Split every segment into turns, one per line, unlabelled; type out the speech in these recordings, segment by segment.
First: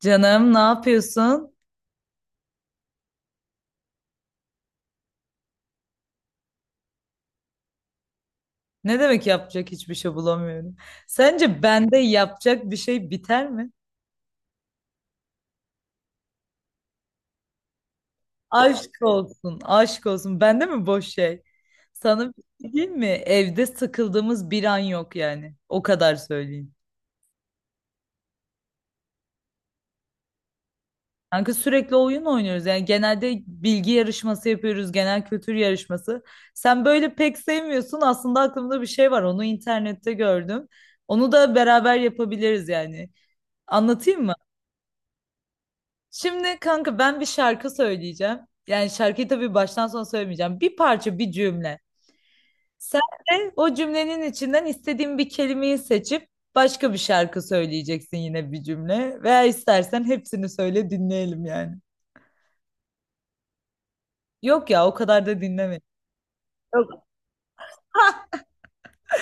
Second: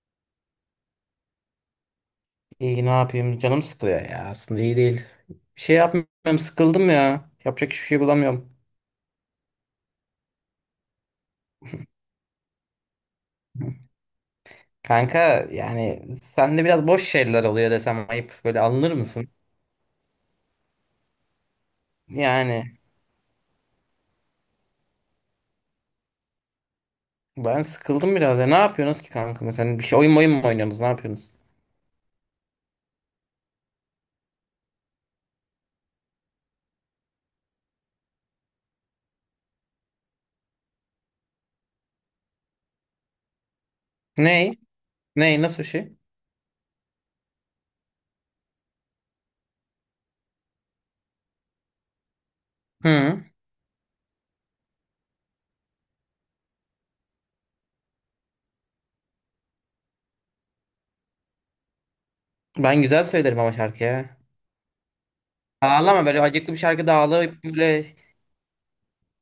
Canım ne yapıyorsun?
İyi ne yapayım canım sıkılıyor ya aslında iyi değil. Bir şey yapmıyorum sıkıldım ya. Yapacak hiçbir şey bulamıyorum.
Ne demek yapacak hiçbir şey bulamıyorum. Sence bende yapacak bir şey biter mi?
Kanka yani sende biraz boş şeyler oluyor desem ayıp böyle
Aşk
alınır mısın?
olsun, aşk olsun. Bende mi boş şey? Sana bir şey
Yani
diyeyim mi? Evde sıkıldığımız bir an yok yani. O kadar söyleyeyim.
ben sıkıldım biraz ya. Ne yapıyorsunuz ki kanka mesela bir şey oyun mu oynuyorsunuz ne yapıyorsunuz?
Kanka sürekli oyun oynuyoruz. Yani genelde bilgi yarışması yapıyoruz, genel kültür yarışması. Sen böyle pek sevmiyorsun. Aslında aklımda bir şey var. Onu internette gördüm. Onu da beraber yapabiliriz yani. Anlatayım mı?
Ney? Ney nasıl bir şey?
Şimdi kanka ben bir şarkı söyleyeceğim. Yani şarkıyı tabii baştan sona söylemeyeceğim. Bir parça, bir cümle. Sen
Hı.
de o cümlenin içinden istediğin bir kelimeyi seçip başka bir şarkı söyleyeceksin yine bir cümle. Veya istersen hepsini söyle dinleyelim yani.
Ben güzel söylerim ama şarkıya.
Yok ya o kadar da dinleme.
Ağlama böyle acıklı bir şarkı da
Yok.
ağlayıp böyle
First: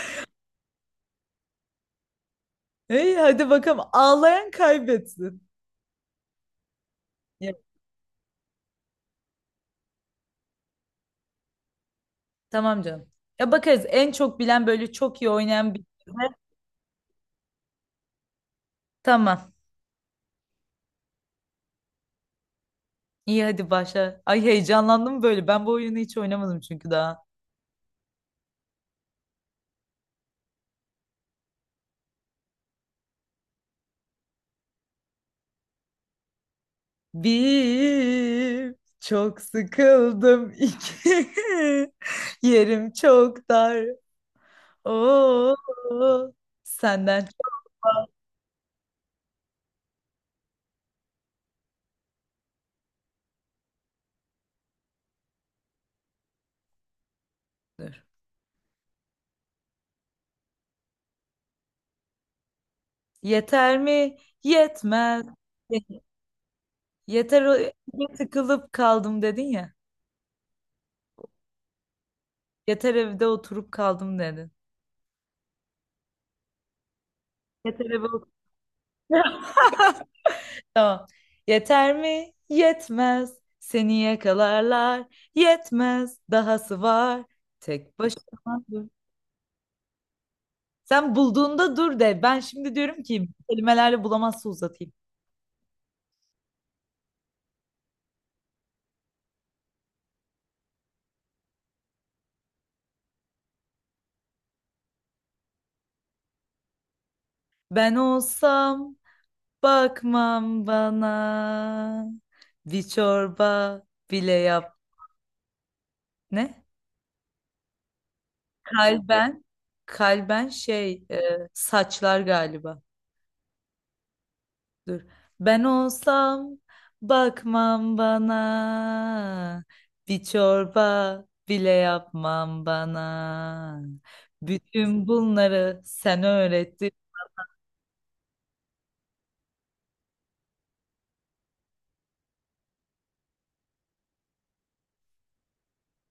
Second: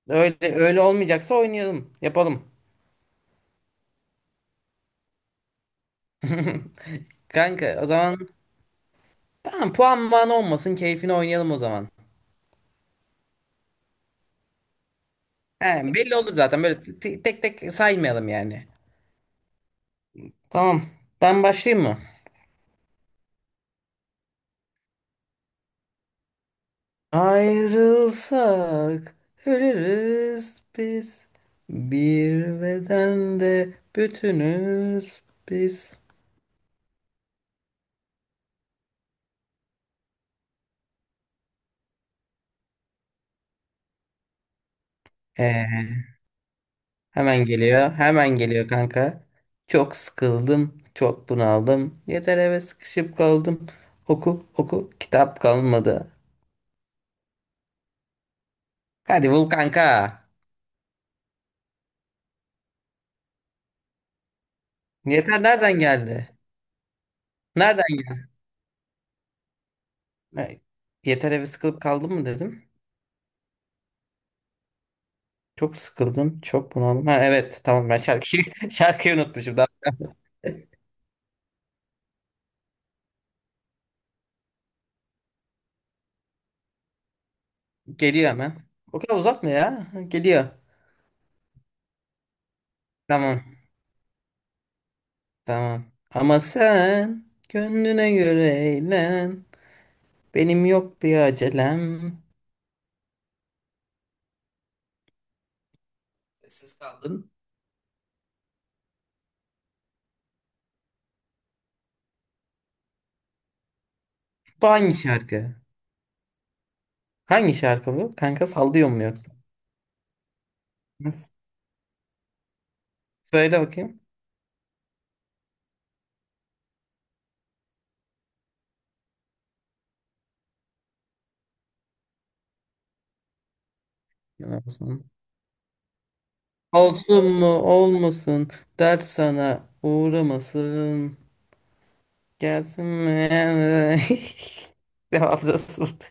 öyle öyle olmayacaksa oynayalım yapalım.
Hey, hadi bakalım ağlayan kaybetsin. Ya,
Kanka o zaman tamam puan man olmasın keyfini oynayalım o zaman.
tamam canım. Ya bakarız en çok bilen böyle çok iyi oynayan bir
Yani belli
cümle.
olur zaten böyle tek tek saymayalım yani.
Tamam.
Tamam ben başlayayım mı?
İyi hadi başla. Ay heyecanlandım böyle. Ben bu oyunu hiç oynamadım çünkü daha.
Ayrılsak ölürüz biz. Bir bedende bütünüz biz.
Bir, çok sıkıldım. İki, yerim çok dar. Oo,
Ee,
senden
hemen geliyor hemen geliyor kanka. Çok sıkıldım çok bunaldım. Yeter eve sıkışıp kaldım. Oku oku kitap kalmadı.
çoktur.
Hadi bul kanka.
Yeter mi? Yetmez.
Yeter nereden geldi?
Yeter o
Nereden
eve tıkılıp kaldım dedin ya.
girdin? Yeter eve sıkılıp kaldım mı dedim.
Yeter evde oturup kaldım dedin.
Çok sıkıldım. Çok bunaldım. Ha evet
Yeter
tamam ben
evde oturup.
şarkıyı, şarkıyı unutmuşum. Daha
Tamam. Yeter mi? Yetmez. Seni yakalarlar. Yetmez. Dahası var. Tek
geliyor
başıma.
hemen. O kadar uzatma ya. Geliyor.
Sen bulduğunda dur de. Ben şimdi diyorum ki
Tamam.
kelimelerle bulamazsa uzatayım.
Tamam. Ama sen gönlüne göre eğlen. Benim yok bir acelem. Sessiz kaldım.
Ben olsam bakmam bana. Bir çorba bile
Bu
yap.
hangi şarkı?
Ne?
Hangi şarkı bu? Kanka sallıyor mu yoksa?
Kalben. Kalben şey
Nasıl?
saçlar galiba.
Söyle bakayım.
Dur. Ben olsam bakmam bana. Bir çorba bile yapmam bana. Bütün
Olsun.
bunları sen öğrettin.
Olsun mu olmasın dert sana uğramasın. Gelsin mi? Cevap nasıldı?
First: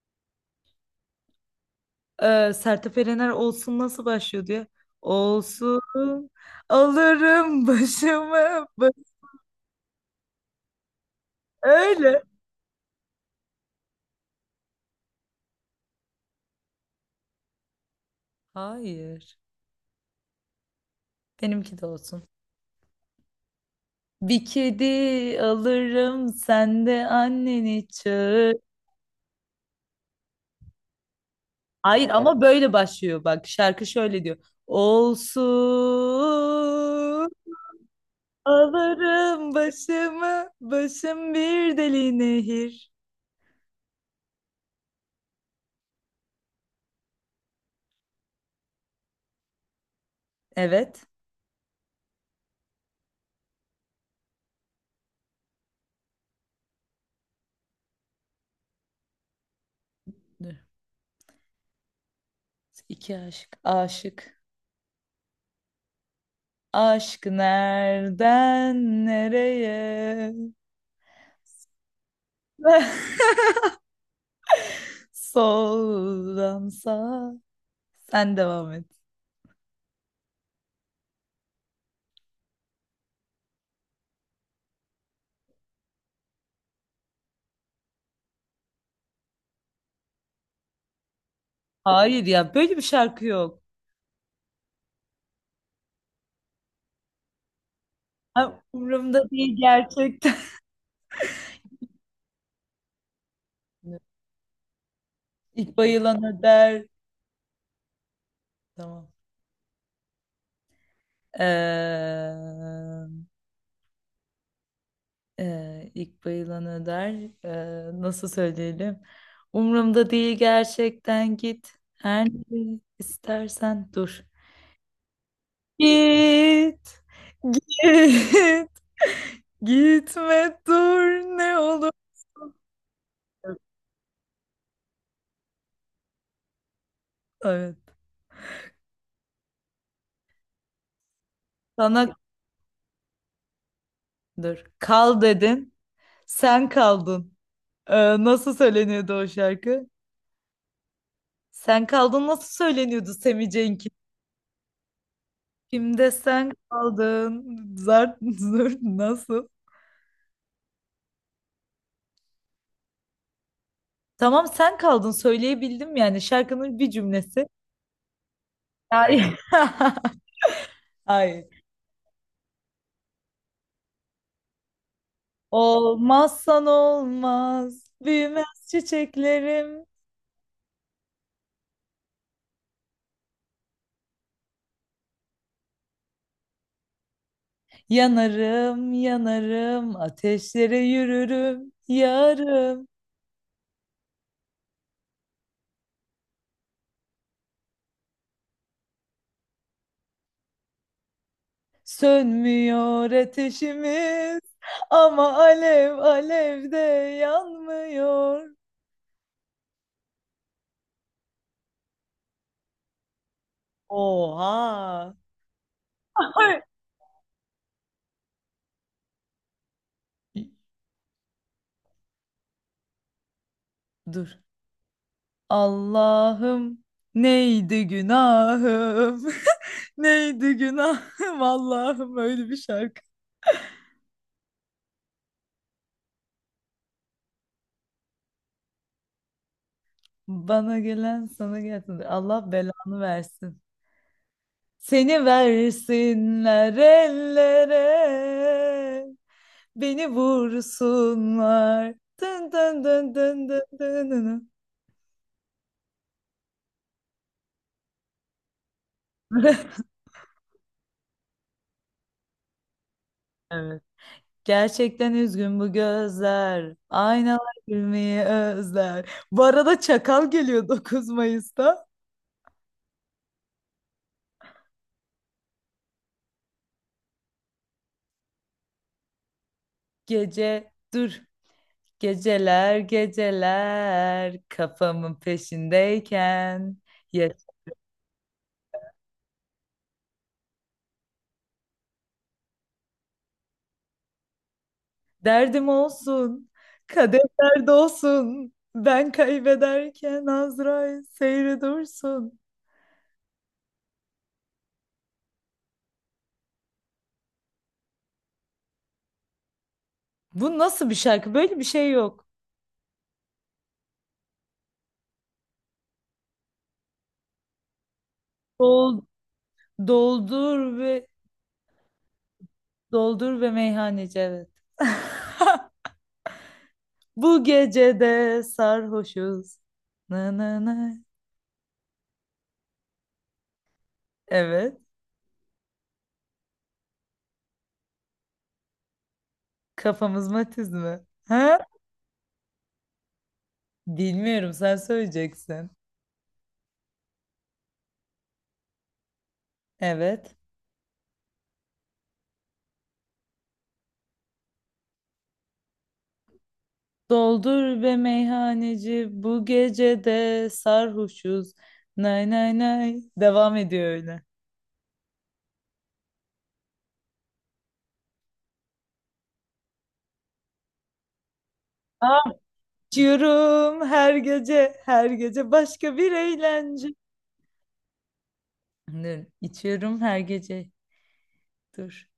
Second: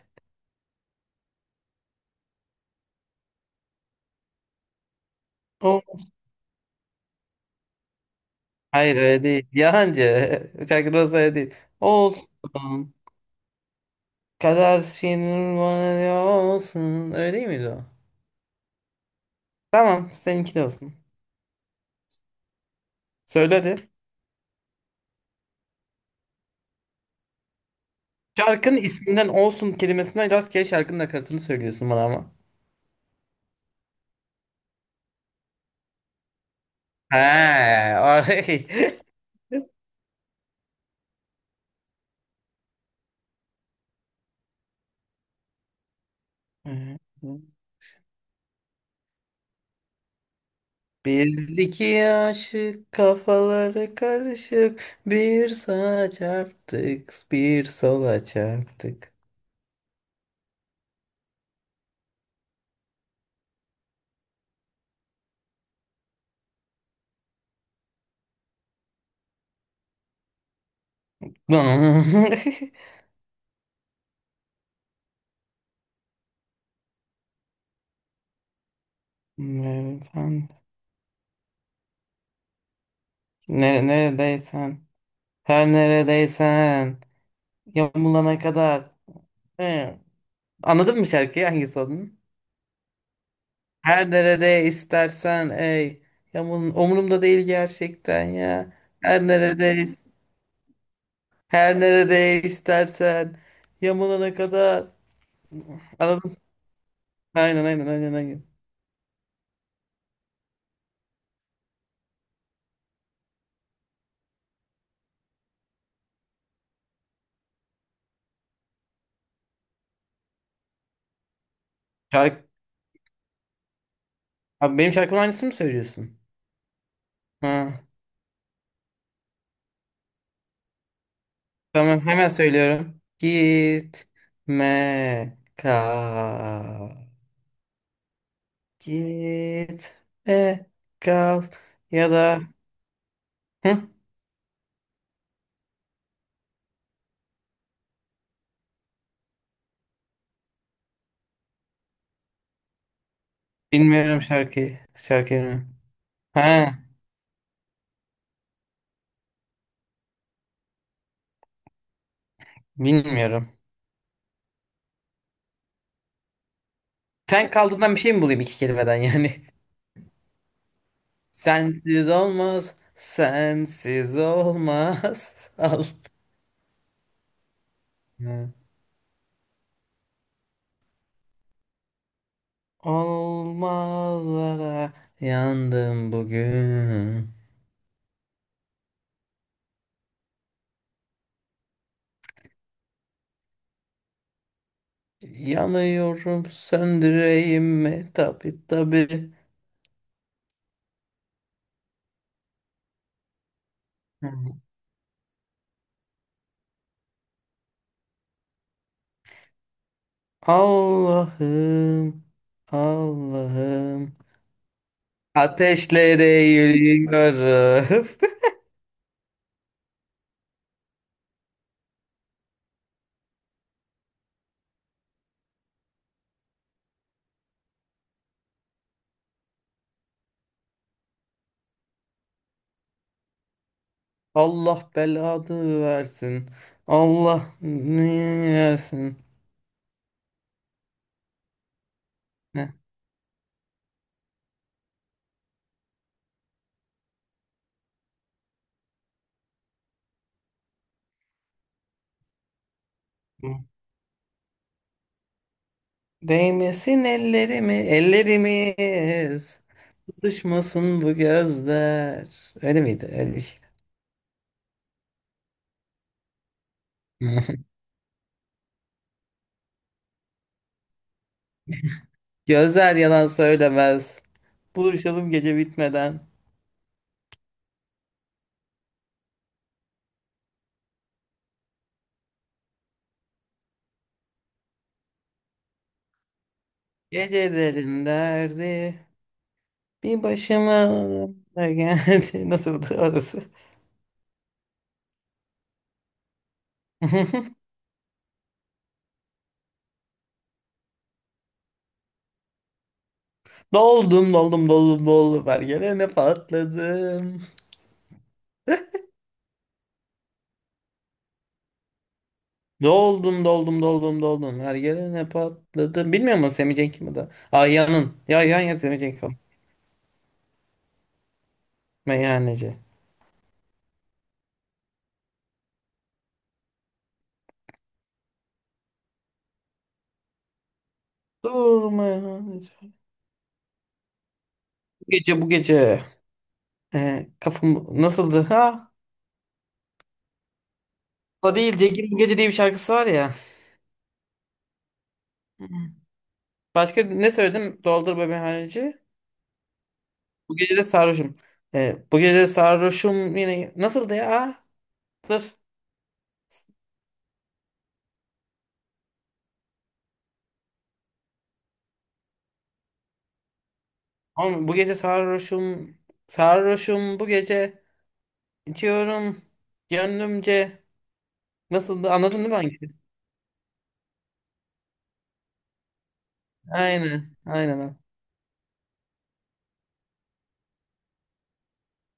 Sertab Erener olsun nasıl başlıyor diye. Olsun
O
alırım başımı ba-
hayır öyle değil. Yalancı. Şarkı nasıl öyle değil.
öyle.
Olsun. Kader şiirin bana diyor olsun. Öyle değil miydi o?
Hayır.
Tamam seninki de olsun.
Benimki de olsun.
Söyle hadi.
Bir kedi alırım sen de anneni çağır.
Şarkının isminden olsun kelimesinden rastgele şarkının nakaratını söylüyorsun bana
Hayır
ama.
ama böyle başlıyor bak şarkı şöyle diyor.
He,
Olsun
orayı.
alırım başımı başım bir deli nehir. Evet.
Bizdeki aşık kafaları karışık bir sağa çarptık bir sola çarptık.
Dur. İki aşık. Aşık. Aşk nereden nereye? Soldan sağa. Sen devam et.
Nereden- Nere neredeysen her neredeysen yamulana kadar. He. Anladın mı şarkıyı hangisi olduğunu?
Hayır ya böyle bir şarkı yok.
Her nerede istersen ey yamulun umurumda değil gerçekten
Ha,
ya. Her
umurumda değil
nerede
gerçekten.
her nerede istersen yamulana kadar.
İlk bayılan
Anladın
öder.
aynen aynen aynen aynen.
Tamam. Ee, ilk bayılan öder. Nasıl söyleyelim? Umurumda değil gerçekten git. Her
Şarkı...
ne istersen dur.
Abi benim şarkımın aynısını mı söylüyorsun?
Git,
Ha,
git, gitme dur ne olur.
tamam hemen söylüyorum. Gitme kal.
Evet.
Gitme kal. Ya
Sana
da Hı?
dur. Kal dedin. Sen kaldın. Nasıl söyleniyordu o şarkı? Sen kaldın nasıl söyleniyordu Semih Cenk'in?
Bilmiyorum şarkıyı. Şarkıyı mı?
Kimde sen
Ha,
kaldın? Zart zurt nasıl?
bilmiyorum.
Tamam sen kaldın söyleyebildim yani şarkının bir cümlesi.
Sen kaldığından bir şey mi bulayım iki kelimeden
Hayır.
yani?
Hayır.
Sensiz olmaz. Sensiz olmaz. Al.
Olmazsan olmaz,
Ha.
büyümez çiçeklerim.
Olmazlara yandım bugün.
Yanarım, yanarım, ateşlere yürürüm, yarım.
Yanıyorum söndüreyim mi? Tabi tabi.
Sönmüyor ateşimiz ama alev alev de yanmıyor.
Allah'ım, Allah'ım.
Oha!
Ateşlere
Ay,
yürüyorum.
dur. Allah'ım neydi günahım? Neydi günahım Allah'ım öyle bir şarkı.
Allah belanı versin. Allah ne versin.
Bana gelen sana gelsin. Allah
Heh.
belanı versin. Seni versinler ellere. Beni vursunlar. Dın dın dın dın dın dın dın.
Değmesin ellerimi, ellerimiz. Tutuşmasın bu gözler. Öyle miydi? Öyle bir şey.
Evet. Gerçekten üzgün bu gözler. Aynalar gülmeyi özler. Bu arada Çakal geliyor 9 Mayıs'ta.
Gözler yalan söylemez. Buluşalım gece bitmeden.
Gece dur. Geceler geceler kafamın peşindeyken.
Gecelerin derdi. Bir başıma da geldi. Nasıldı orası?
Derdim olsun, kadehler dolsun. Ben kaybederken Azrail seyre dursun.
Doldum doldum doldum doldum her gelene patladım.
Bu nasıl bir şarkı? Böyle bir şey yok.
Doldum doldum doldum doldum her gelene patladım. Bilmiyor musun Semih Cenk'i mi da? Ayyan'ın. Ya Ayyan ya Semih
Dol,
Cenk
doldur ve
meyhaneci.
doldur ve meyhaneci evet. Bu gecede sarhoşuz. Na na na.
Dur meyhaneci.
Evet.
Bu gece bu gece. Kafam nasıldı ha?
Kafamız matiz mi?
O
Ha?
değil Cegin bu gece diye bir şarkısı var ya.
Bilmiyorum sen
Hı.
söyleyeceksin.
Başka ne söyledim? Doldur be meyhaneci.
Evet.
Bu gece de sarhoşum. Bu gece de sarhoşum yine nasıldı ya? Dur.
Doldur be meyhaneci bu gecede sarhoşuz. Nay nay nay. Devam ediyor öyle.
Oğlum, bu gece sarhoşum. Sarhoşum bu gece. İçiyorum. Gönlümce. Nasıldı?
Ah,
Anladın değil mi hangi?
içiyorum her gece her gece başka bir eğlence.
Aynen. Aynen.
Dur, içiyorum her gece. Dur.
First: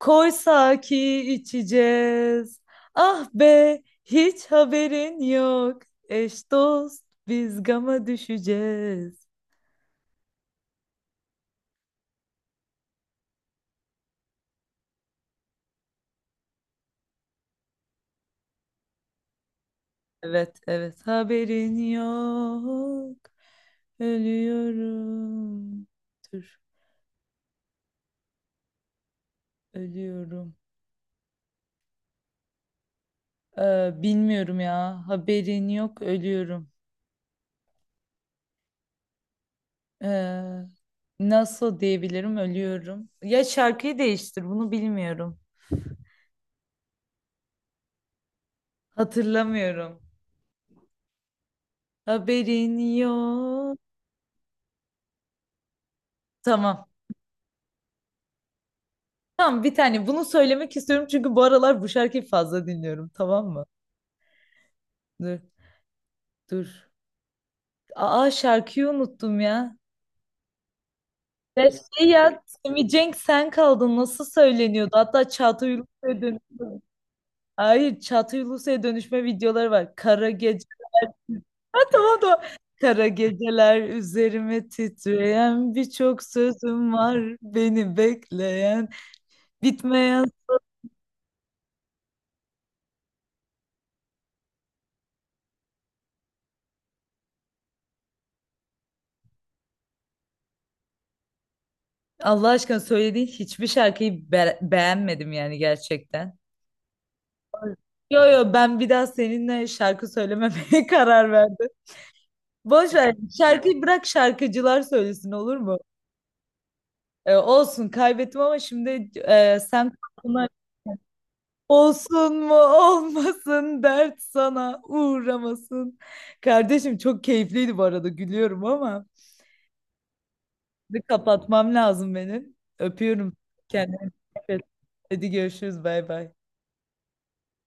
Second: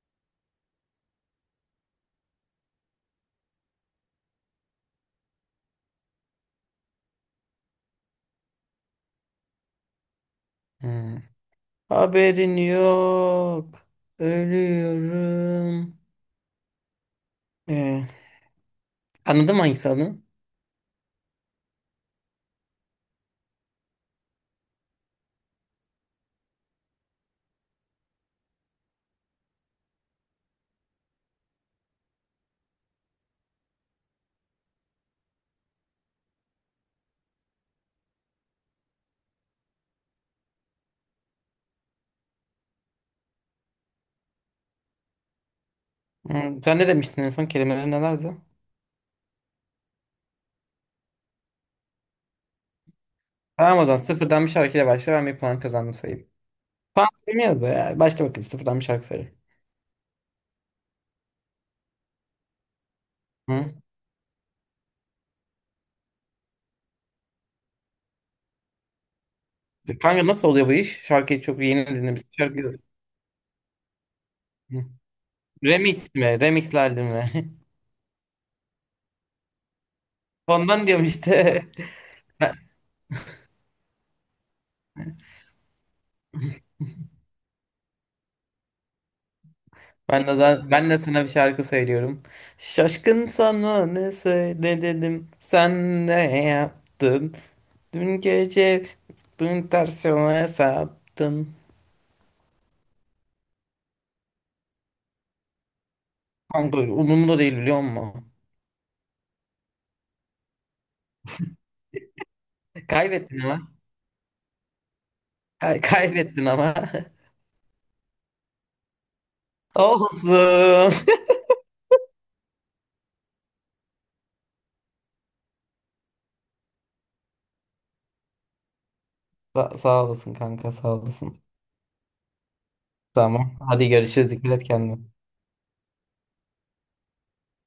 Koysa ki içeceğiz. Ah be hiç haberin yok. Eş dost biz gama düşeceğiz.
Hı. Haberin yok. Ölüyorum. Ee, anladın mı hangisi adını?
Evet, evet. Haberin yok. Ölüyorum. Dur, ölüyorum. Bilmiyorum ya. Haberin yok, ölüyorum. Ee, nasıl diyebilirim, ölüyorum. Ya şarkıyı değiştir, bunu bilmiyorum.
Sen ne demiştin en son kelimeleri nelerdi?
Hatırlamıyorum. Haberin yok.
Tamam o zaman sıfırdan bir şarkıyla başla ben bir puan kazandım sayayım.
Tamam.
Puan sayayım da ya. Başla bakayım sıfırdan bir şarkı sayayım.
Tamam, bir tane. Bunu söylemek istiyorum çünkü bu aralar bu şarkıyı fazla dinliyorum. Tamam mı?
Hı?
Dur, dur. Aa şarkıyı unuttum ya.
Kanka nasıl oluyor bu iş? Şarkıyı çok
Ya
yeni
şey
dinlemiştim.
ya
Şarkı...
Simi Cenk sen kaldın nasıl
Hı.
söyleniyordu? Hatta Çağatay
Remix
Ulusoy'a
mi?
dönüşme.
Remixlerdi mi?
Hayır Çağatay Ulusoy'a dönüşme videoları var. Kara gece.
Ondan diyorum işte.
Ha, tamam da kara geceler üzerime titreyen birçok sözüm var beni bekleyen
Ben ben
bitmeyen.
de, za- ben de sana bir şarkı söylüyorum. Şaşkın sana ne söyle dedim. Sen ne yaptın? Dün gece dün tersime saptın.
Allah aşkına söylediğin hiçbir şarkıyı be- beğenmedim yani gerçekten.
Kanka umurumda değil biliyor musun?
Yo yo ben bir daha seninle şarkı söylememeye karar verdim. Boş ver
Kaybettin ama.
şarkıyı bırak şarkıcılar söylesin olur mu?
Kaybettin ama.
Olsun kaybettim ama şimdi sen aklına-
Olsun.
olsun mu olmasın dert sana uğramasın. Kardeşim çok keyifliydi bu arada gülüyorum ama
Sağ olasın kanka sağ
şimdi
olasın.
kapatmam lazım benim. Öpüyorum
Tamam. Hadi
kendini.
görüşürüz. Dikkat et kendine.
Hadi görüşürüz bay bay.